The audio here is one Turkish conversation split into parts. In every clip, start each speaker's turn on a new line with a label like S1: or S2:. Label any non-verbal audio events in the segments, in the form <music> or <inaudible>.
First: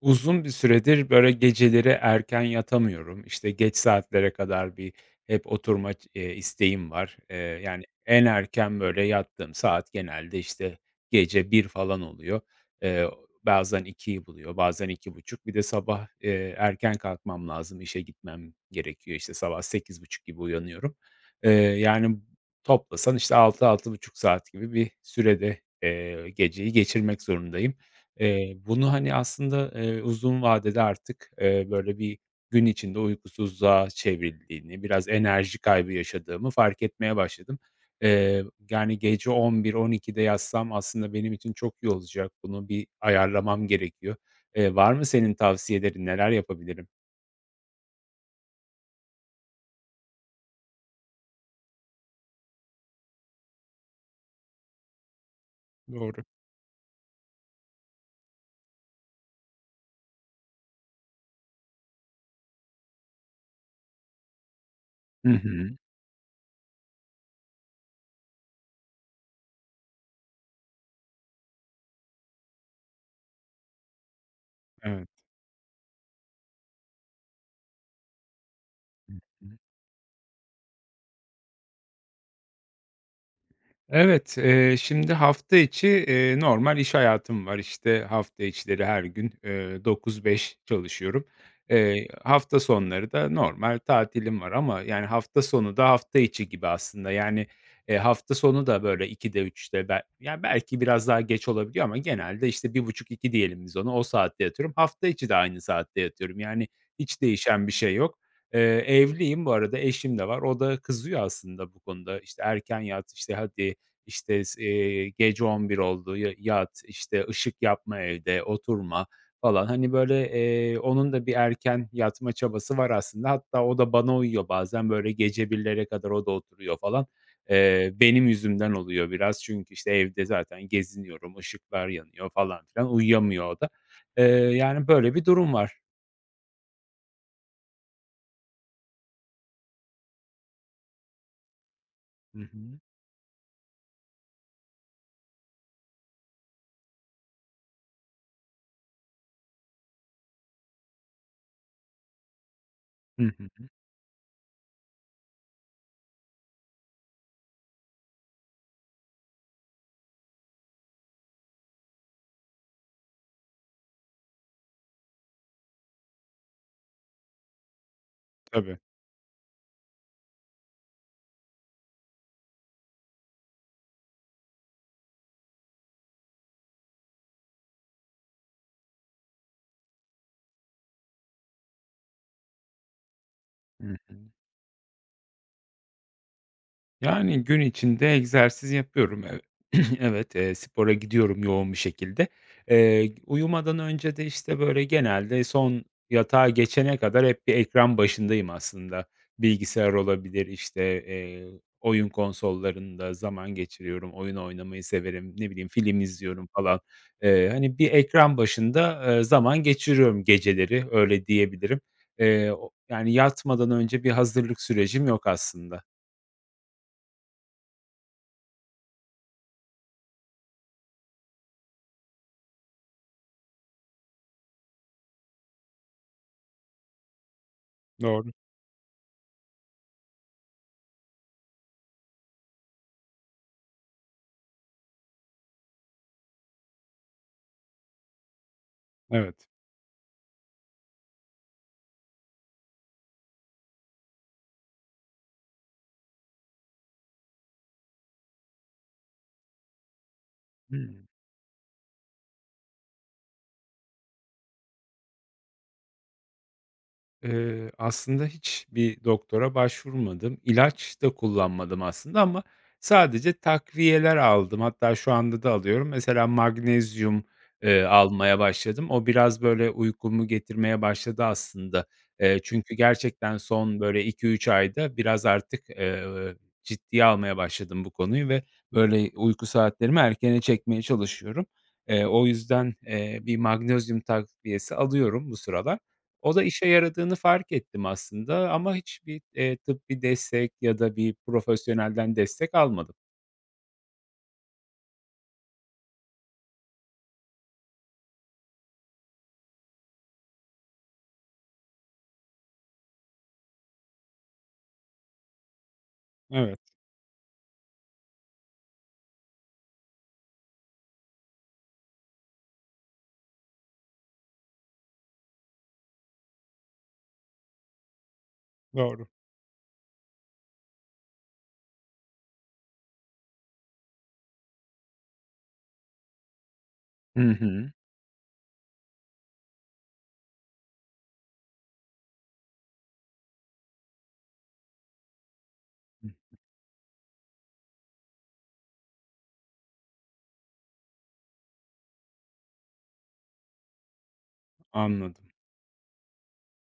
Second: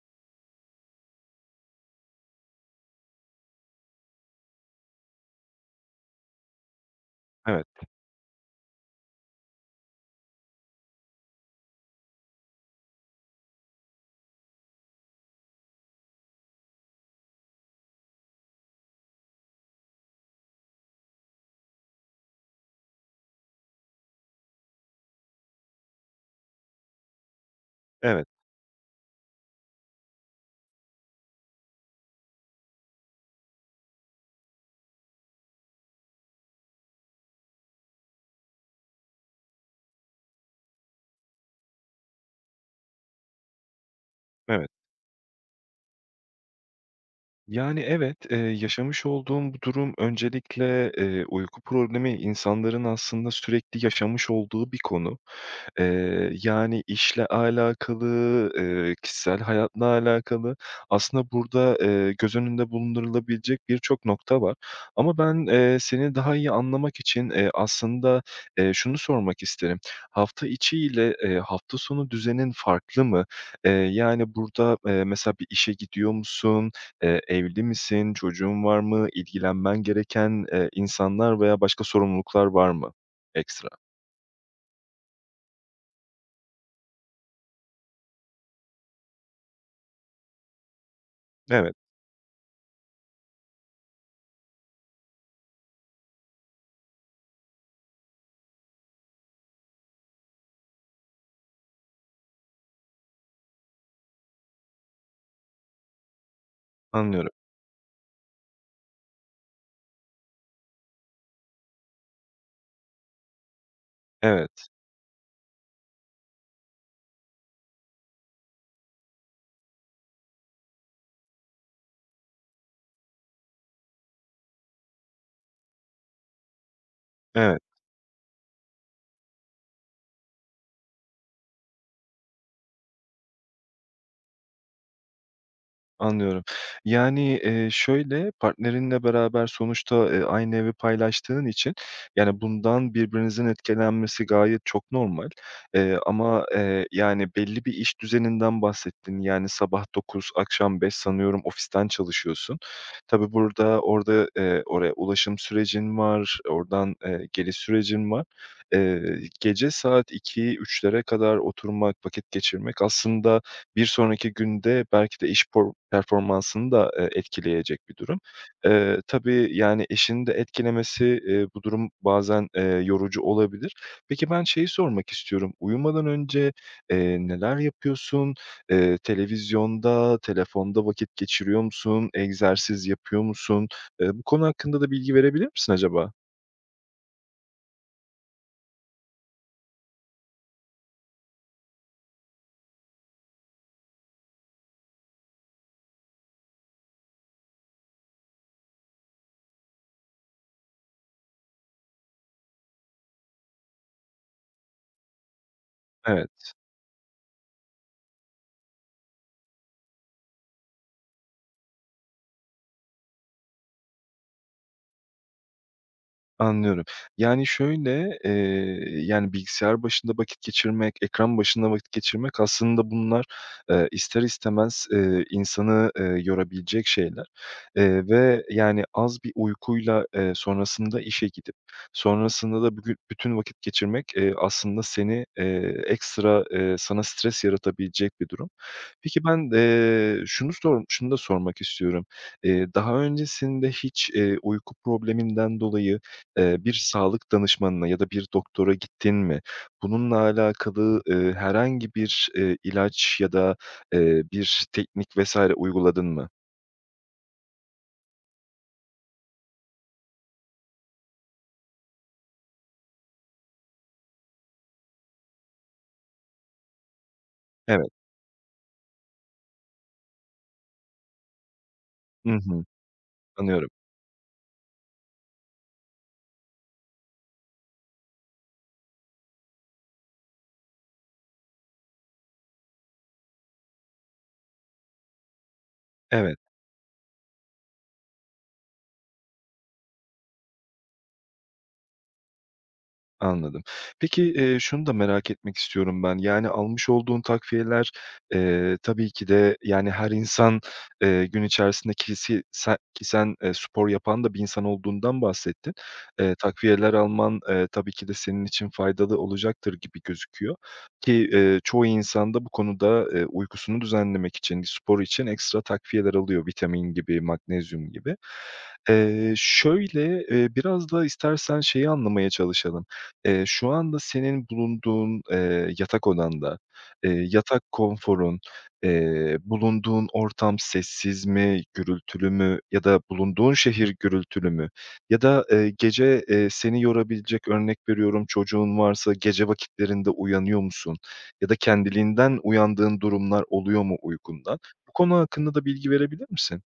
S1: Uzun bir süredir böyle geceleri erken yatamıyorum. İşte geç saatlere kadar bir hep oturma, isteğim var. Eee,
S2: Evet,
S1: yani en erken böyle yattığım saat genelde işte gece bir falan oluyor. Eee, bazen 2'yi buluyor, bazen 2.30. Bir de sabah, erken kalkmam lazım, işe gitmem gerekiyor. İşte sabah 8.30 gibi uyanıyorum. Yani toplasan işte altı altı buçuk saat gibi bir sürede, geceyi geçirmek zorundayım.
S2: evet,
S1: Bunu, hani, aslında, uzun vadede artık, böyle, bir gün içinde uykusuzluğa çevrildiğini, biraz enerji kaybı yaşadığımı fark etmeye başladım. Eee, yani, gece 11-12'de yatsam aslında benim için çok iyi olacak. Bunu bir ayarlamam gerekiyor.
S2: evet.
S1: Var mı senin tavsiyelerin? Neler yapabilirim?
S2: Yani, evet, yaşamış olduğum bu durum öncelikle, uyku problemi insanların aslında sürekli yaşamış olduğu bir konu.
S1: Doğru.
S2: Yani işle alakalı, kişisel hayatla alakalı aslında burada, göz önünde bulundurulabilecek birçok nokta var. Ama
S1: Hı
S2: ben,
S1: hı.
S2: seni daha iyi anlamak için, aslında, şunu sormak isterim. Hafta içi ile, hafta sonu düzenin farklı mı? Yani burada,
S1: Evet.
S2: mesela bir işe gidiyor musun? Evli misin? Çocuğun var mı? İlgilenmen gereken, insanlar veya başka sorumluluklar var mı ekstra?
S1: Evet, şimdi hafta içi, normal iş hayatım var. İşte, hafta içleri her gün, 9-5 çalışıyorum.
S2: Evet,
S1: Hafta sonları da normal tatilim var ama, yani, hafta sonu da hafta içi gibi aslında. Yani, hafta sonu da, böyle, 14.00'de 15.00'de belki biraz daha geç olabiliyor ama genelde, işte, 13.30-14.00 diyelim biz ona. O saatte yatıyorum. Hafta içi de aynı saatte yatıyorum. Yani, hiç
S2: anlıyorum.
S1: değişen bir şey yok. Eee, evliyim bu arada, eşim de var. O da kızıyor aslında bu konuda. İşte, "Erken yat, işte, hadi." İşte, s
S2: Evet.
S1: gece 11 oldu, ya yat, işte, ışık yapma evde, oturma falan. Hani, böyle, onun da bir erken yatma çabası var aslında. Hatta o da bana uyuyor bazen, böyle, gece birlere kadar o da oturuyor falan.
S2: Evet,
S1: Benim yüzümden oluyor biraz çünkü, işte, evde zaten geziniyorum, ışıklar yanıyor falan filan, uyuyamıyor o da. Eee, yani, böyle bir durum var.
S2: anlıyorum. Yani, şöyle, partnerinle beraber sonuçta, aynı evi paylaştığın için, yani,
S1: Hı hı.
S2: bundan birbirinizin etkilenmesi gayet çok normal. Ama, yani, belli bir iş düzeninden bahsettin. Yani, sabah 9 akşam 5 sanıyorum ofisten çalışıyorsun.
S1: Hı
S2: Tabii
S1: hı.
S2: burada, orada, oraya ulaşım sürecin var, oradan, geliş sürecin var. Gece saat iki üçlere kadar oturmak, vakit geçirmek aslında bir sonraki günde belki de iş performansını da, etkileyecek bir durum.
S1: Tabii.
S2: Tabii, yani, eşinin de etkilemesi, bu durum bazen, yorucu olabilir. Peki, ben şeyi sormak istiyorum. Uyumadan önce, neler yapıyorsun? Televizyonda, telefonda vakit geçiriyor musun? Egzersiz yapıyor musun?
S1: Hı
S2: Eee,
S1: hı.
S2: bu konu hakkında da bilgi verebilir misin acaba?
S1: Yani, gün içinde egzersiz yapıyorum. <clears throat> Evet, spora gidiyorum yoğun bir şekilde. Uyumadan önce de, işte, böyle, genelde son yatağa geçene kadar hep bir ekran başındayım aslında. Bilgisayar olabilir, işte, oyun konsollarında zaman geçiriyorum, oyun oynamayı severim, ne bileyim, film izliyorum
S2: Evet.
S1: falan. Hani, bir ekran başında, zaman geçiriyorum geceleri, öyle diyebilirim. O yani, yatmadan önce bir hazırlık sürecim yok aslında.
S2: Anlıyorum. Yani, şöyle, yani, bilgisayar başında vakit geçirmek, ekran başında vakit geçirmek aslında bunlar, ister istemez, insanı, yorabilecek şeyler,
S1: Doğru.
S2: ve, yani, az bir uykuyla, sonrasında işe gidip sonrasında da bugün bütün vakit geçirmek, aslında seni, ekstra, sana stres yaratabilecek bir durum. Peki
S1: Evet.
S2: ben, şunu da sormak istiyorum. Daha öncesinde hiç, uyku probleminden dolayı, bir sağlık danışmanına ya da bir doktora gittin mi? Bununla alakalı,
S1: Hımm.
S2: herhangi bir, ilaç ya da, bir teknik vs. uyguladın mı?
S1: Aslında hiçbir doktora başvurmadım. İlaç da kullanmadım aslında ama sadece takviyeler aldım. Hatta şu anda da alıyorum. Mesela magnezyum,
S2: Evet.
S1: almaya başladım. O biraz böyle uykumu getirmeye başladı aslında.
S2: Hı
S1: Eee,
S2: hı.
S1: çünkü gerçekten
S2: Anlıyorum.
S1: son böyle iki üç ayda biraz artık, ciddiye almaya başladım bu konuyu ve böyle uyku saatlerimi erkene çekmeye çalışıyorum. O yüzden, bir magnezyum takviyesi alıyorum bu sıralar. O
S2: Evet.
S1: da işe yaradığını fark ettim aslında ama hiçbir, tıbbi destek ya da bir profesyonelden destek almadım.
S2: Anladım. Peki, şunu da merak etmek istiyorum ben. Yani, almış olduğun takviyeler, tabii ki de, yani, her insan, gün içerisinde kisi se ki sen, spor yapan da bir insan olduğundan bahsettin. Eee,
S1: Evet,
S2: takviyeler alman, tabii ki de senin için faydalı olacaktır gibi gözüküyor ki, çoğu insan da bu konuda, uykusunu düzenlemek için, spor için ekstra takviyeler alıyor, vitamin gibi, magnezyum gibi.
S1: doğru.
S2: Şöyle, biraz da istersen şeyi anlamaya çalışalım. Şu anda senin bulunduğun, yatak odanda,
S1: Hı
S2: yatak
S1: hı.
S2: konforun, bulunduğun ortam sessiz mi, gürültülü mü ya da bulunduğun şehir gürültülü mü? Ya da, gece, seni yorabilecek, örnek veriyorum, çocuğun varsa gece vakitlerinde uyanıyor musun? Ya da kendiliğinden uyandığın durumlar oluyor mu uykundan? Bu konu
S1: Anladım.
S2: hakkında da bilgi verebilir misin?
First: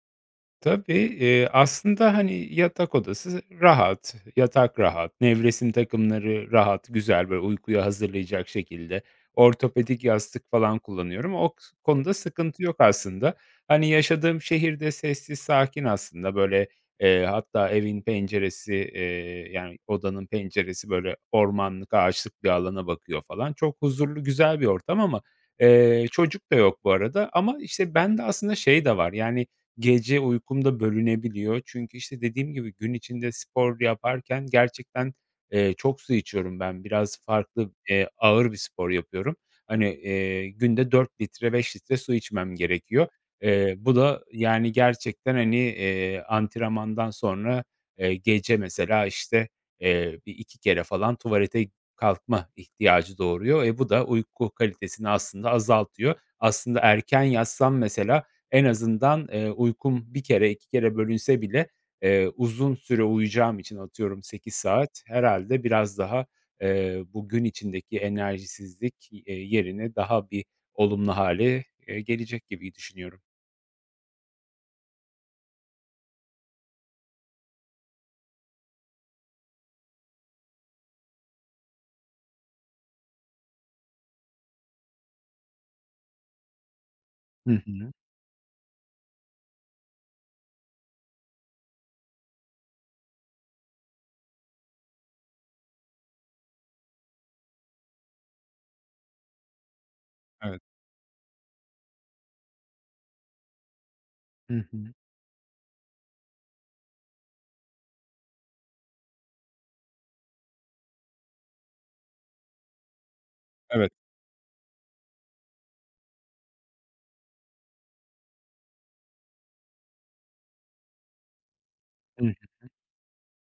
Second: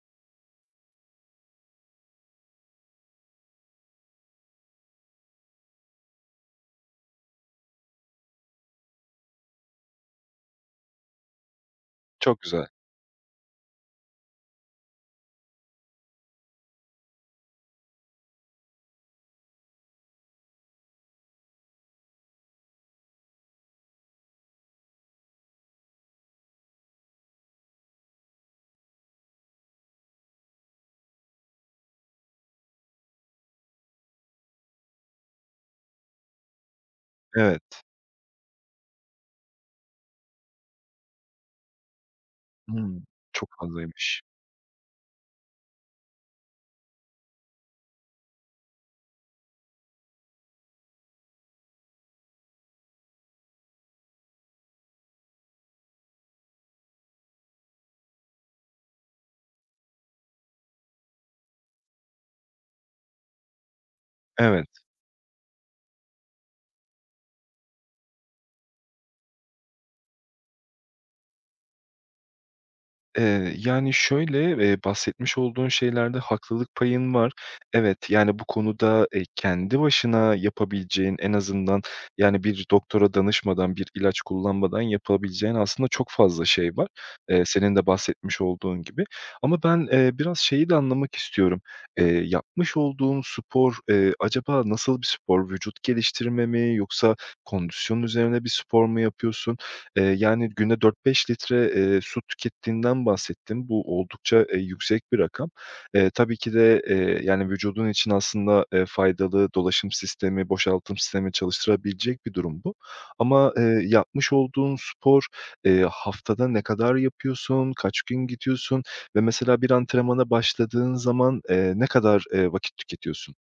S1: Tabii, aslında, hani, yatak odası rahat, yatak rahat, nevresim takımları rahat, güzel, böyle, uykuya hazırlayacak şekilde. Ortopedik yastık falan kullanıyorum. O konuda
S2: Çok
S1: sıkıntı
S2: güzel.
S1: yok aslında. Hani, yaşadığım şehirde sessiz, sakin aslında, böyle, hatta evin penceresi, yani, odanın penceresi, böyle, ormanlık, ağaçlık bir alana bakıyor falan. Çok huzurlu, güzel bir ortam ama, çocuk da yok bu arada ama, işte, ben de aslında şey de var, yani, gece uykum da bölünebiliyor. Çünkü, işte, dediğim gibi gün içinde spor yaparken gerçekten, çok su içiyorum ben. Biraz farklı,
S2: Evet.
S1: ağır bir spor yapıyorum. Hani, günde 4 litre, 5 litre su içmem
S2: Hımm.
S1: gerekiyor.
S2: Çok
S1: Bu
S2: fazlaymış.
S1: da, yani, gerçekten, hani, antrenmandan sonra, gece mesela, işte, bir 2 kere falan tuvalete kalkma ihtiyacı doğuruyor. E, bu da uyku kalitesini aslında azaltıyor. Aslında erken yatsam mesela en azından, uykum bir kere 2 kere bölünse bile, uzun süre uyuyacağım için atıyorum sekiz
S2: Evet.
S1: saat herhalde biraz daha, bu gün içindeki enerjisizlik, yerine daha bir olumlu hale gelecek gibi düşünüyorum.
S2: Yani, şöyle, bahsetmiş olduğun şeylerde haklılık payın var. Evet, yani, bu konuda, kendi başına yapabileceğin en azından, yani, bir doktora danışmadan, bir ilaç kullanmadan yapabileceğin aslında çok fazla şey var,
S1: Hı
S2: senin de
S1: hı.
S2: bahsetmiş olduğun gibi. Ama ben, biraz şeyi de anlamak istiyorum. Yapmış olduğun spor, acaba nasıl bir spor? Vücut geliştirme mi yoksa kondisyon üzerine bir spor mu yapıyorsun? Yani
S1: Evet.
S2: günde 4-5 litre, su tükettiğinden bahsettim. Bu oldukça,
S1: Hı hı.
S2: yüksek bir rakam. Tabii ki de, yani, vücudun için aslında, faydalı dolaşım sistemi, boşaltım sistemi çalıştırabilecek bir durum bu. Ama,
S1: Evet.
S2: yapmış olduğun spor, haftada ne kadar yapıyorsun, kaç gün gidiyorsun ve mesela bir antrenmana başladığın zaman, ne kadar, vakit tüketiyorsun?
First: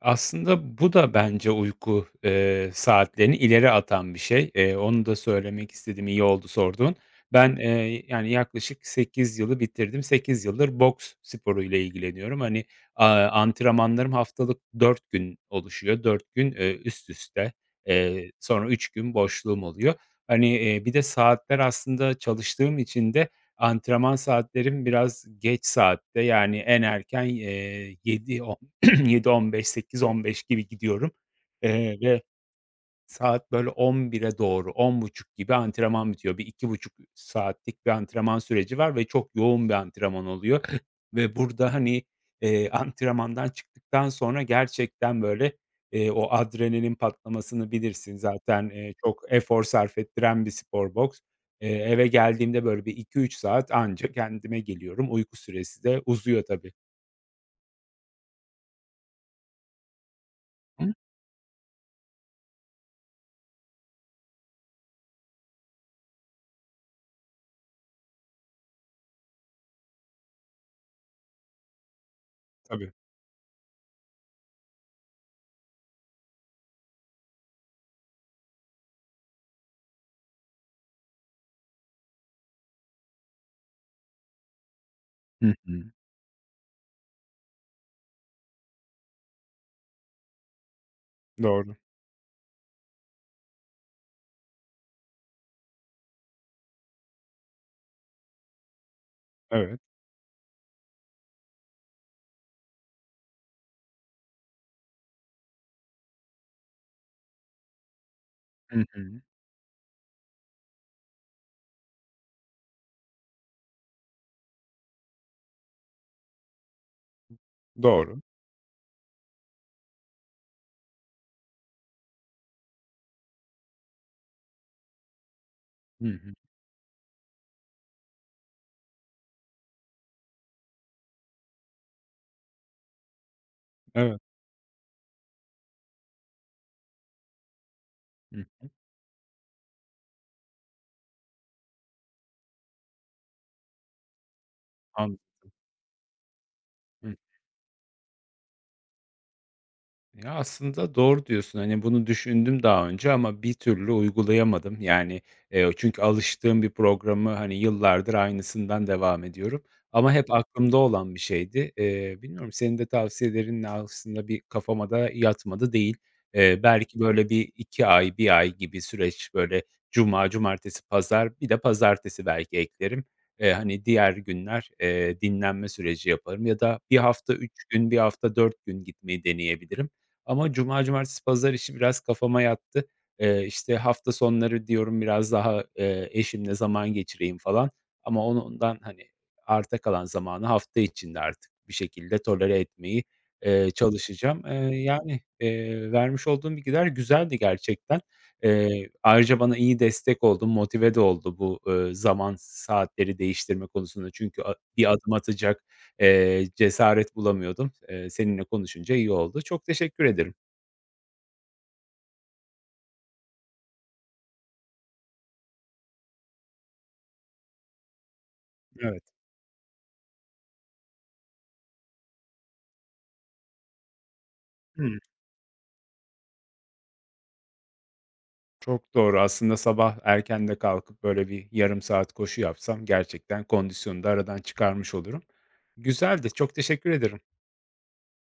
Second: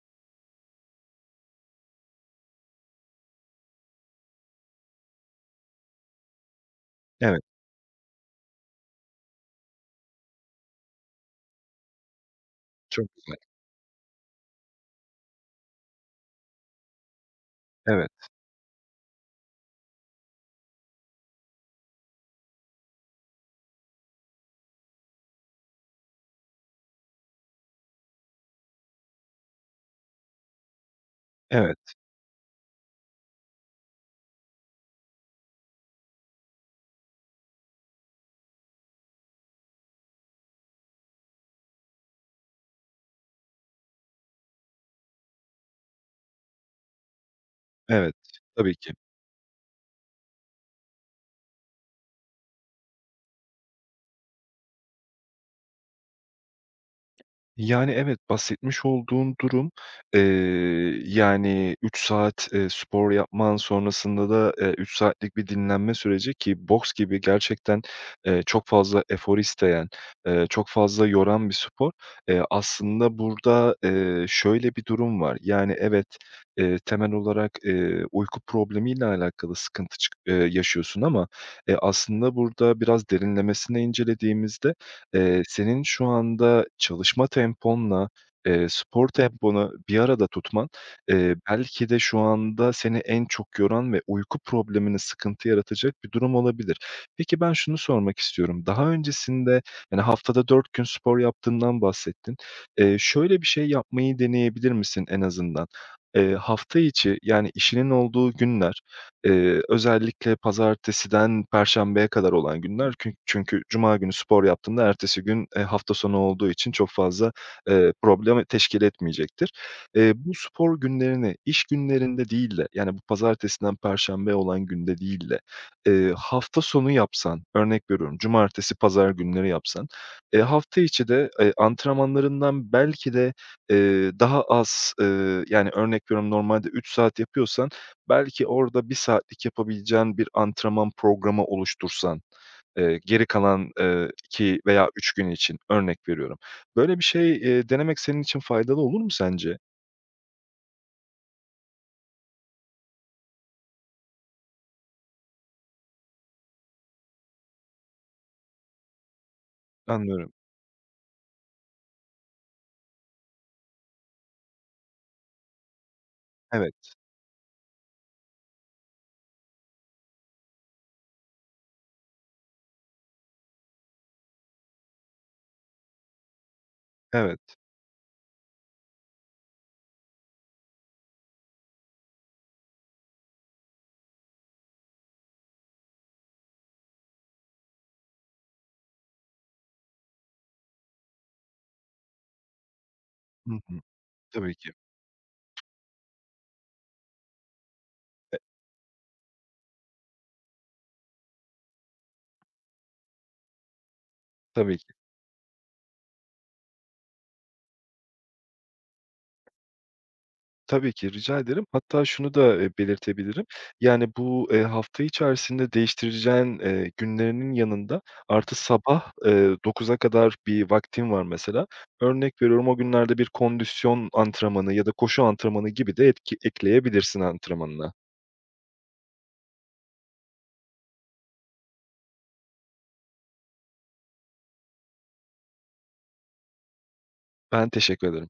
S1: Aslında bu da bence uyku, saatlerini ileri atan bir şey. Onu da söylemek istedim, İyi oldu sorduğun.
S2: Evet,
S1: Ben, yani, yaklaşık 8 yılı bitirdim. 8 yıldır boks sporuyla ilgileniyorum. Hani,
S2: çok güzel.
S1: antrenmanlarım haftalık 4 gün oluşuyor. 4 gün, üst üste.
S2: Evet,
S1: Sonra 3 gün boşluğum oluyor. Hani, bir de saatler aslında çalıştığım için de antrenman saatlerim biraz geç saatte, yani, en erken, 7 <clears throat> 7-15, 8-15 gibi gidiyorum,
S2: evet,
S1: ve saat böyle 11'e doğru, 10.30 gibi antrenman bitiyor. Bir iki buçuk saatlik bir antrenman süreci var ve çok yoğun bir antrenman oluyor <clears throat> <laughs> ve burada, hani, antrenmandan çıktıktan sonra gerçekten böyle, o adrenalin patlamasını
S2: evet.
S1: bilirsin zaten,
S2: Tabii ki.
S1: çok efor sarf ettiren bir spor boks. Eve geldiğimde böyle bir iki üç saat anca kendime geliyorum. Uyku süresi de uzuyor tabii.
S2: Yani, evet, bahsetmiş olduğun durum, eee,
S1: Hı,
S2: yani 3 saat, spor yapman, sonrasında da, 3 saatlik bir dinlenme süreci ki boks gibi gerçekten, çok fazla efor isteyen, çok fazla yoran bir spor. Eee,
S1: tabii.
S2: aslında burada, şöyle bir durum var. Yani, evet, temel olarak, uyku problemiyle alakalı sıkıntı çık yaşıyorsun ama, aslında burada biraz derinlemesine incelediğimizde,
S1: Hı
S2: senin
S1: hı.
S2: şu anda çalışma temponla, spor temponu bir arada tutman,
S1: Doğru.
S2: belki de şu anda seni en çok yoran ve uyku problemine sıkıntı yaratacak bir durum olabilir. Peki, ben şunu sormak istiyorum. Daha öncesinde,
S1: Evet.
S2: yani, haftada 4 gün spor yaptığından bahsettin. Şöyle bir şey yapmayı deneyebilir misin en azından? Hafta içi, yani, işinin olduğu günler.
S1: Hı hı.
S2: Özellikle pazartesiden perşembeye kadar olan günler çünkü cuma günü spor yaptığımda ertesi gün, hafta sonu olduğu için çok fazla,
S1: Doğru.
S2: problem teşkil etmeyecektir. Bu spor günlerini iş günlerinde değil de, yani, bu pazartesiden perşembeye olan günde değil de,
S1: Hı hı.
S2: hafta sonu yapsan, örnek veriyorum, cumartesi, pazar günleri yapsan, hafta içi de, antrenmanlarından belki de,
S1: Evet.
S2: daha az, yani, örnek veriyorum, normalde 3 saat yapıyorsan
S1: Hı.
S2: belki orada bir saatlik yapabileceğin bir antrenman programı oluştursan, geri kalan, 2 veya 3
S1: Anladım.
S2: gün için örnek veriyorum. Böyle bir
S1: Hı.
S2: şey, denemek senin için faydalı olur mu sence?
S1: Ya, aslında doğru diyorsun. Hani, bunu düşündüm daha önce ama bir türlü uygulayamadım. Yani, çünkü alıştığım bir programı, hani, yıllardır aynısından devam ediyorum ama hep
S2: Anlıyorum.
S1: aklımda olan bir şeydi. Bilmiyorum, senin de tavsiyelerinle aslında bir kafama da yatmadı değil. Eee,
S2: Evet,
S1: belki böyle bir 2 ay, bir ay gibi süreç, böyle, cuma, cumartesi, pazar, bir de pazartesi belki eklerim. Hani, diğer günler, dinlenme süreci yaparım ya da bir hafta
S2: evet.
S1: 3 gün, bir hafta 4 gün gitmeyi deneyebilirim. Ama cuma, cumartesi, pazar işi biraz kafama yattı. İşte, hafta sonları diyorum biraz daha, eşimle zaman geçireyim falan ama ondan, hani, arta kalan zamanı hafta içinde artık bir şekilde tolere etmeyi,
S2: Hı hı.
S1: çalışacağım.
S2: Tabii
S1: Eee,
S2: ki.
S1: yani, vermiş olduğun bilgiler güzeldi gerçekten. Ayrıca bana iyi destek oldu, motive de oldu bu, zaman saatleri değiştirme konusunda. Çünkü
S2: Tabii ki.
S1: bir adım atacak cesaret bulamıyordum. Seninle konuşunca iyi oldu. Çok teşekkür ederim.
S2: Tabii ki, rica ederim. Hatta şunu da, belirtebilirim. Yani, bu, hafta içerisinde değiştireceğin, günlerinin yanında artı
S1: Evet.
S2: sabah, 9'a kadar bir vaktin var mesela. Örnek veriyorum, o günlerde bir kondisyon antrenmanı ya da
S1: Hımm,
S2: koşu antrenmanı gibi de etki ekleyebilirsin antrenmanına.
S1: çok doğru. Aslında sabah erken de kalkıp böyle bir yarım saat koşu yapsam gerçekten kondisyonu da aradan çıkarmış olurum. Güzeldi, çok teşekkür ederim.
S2: Ben teşekkür ederim.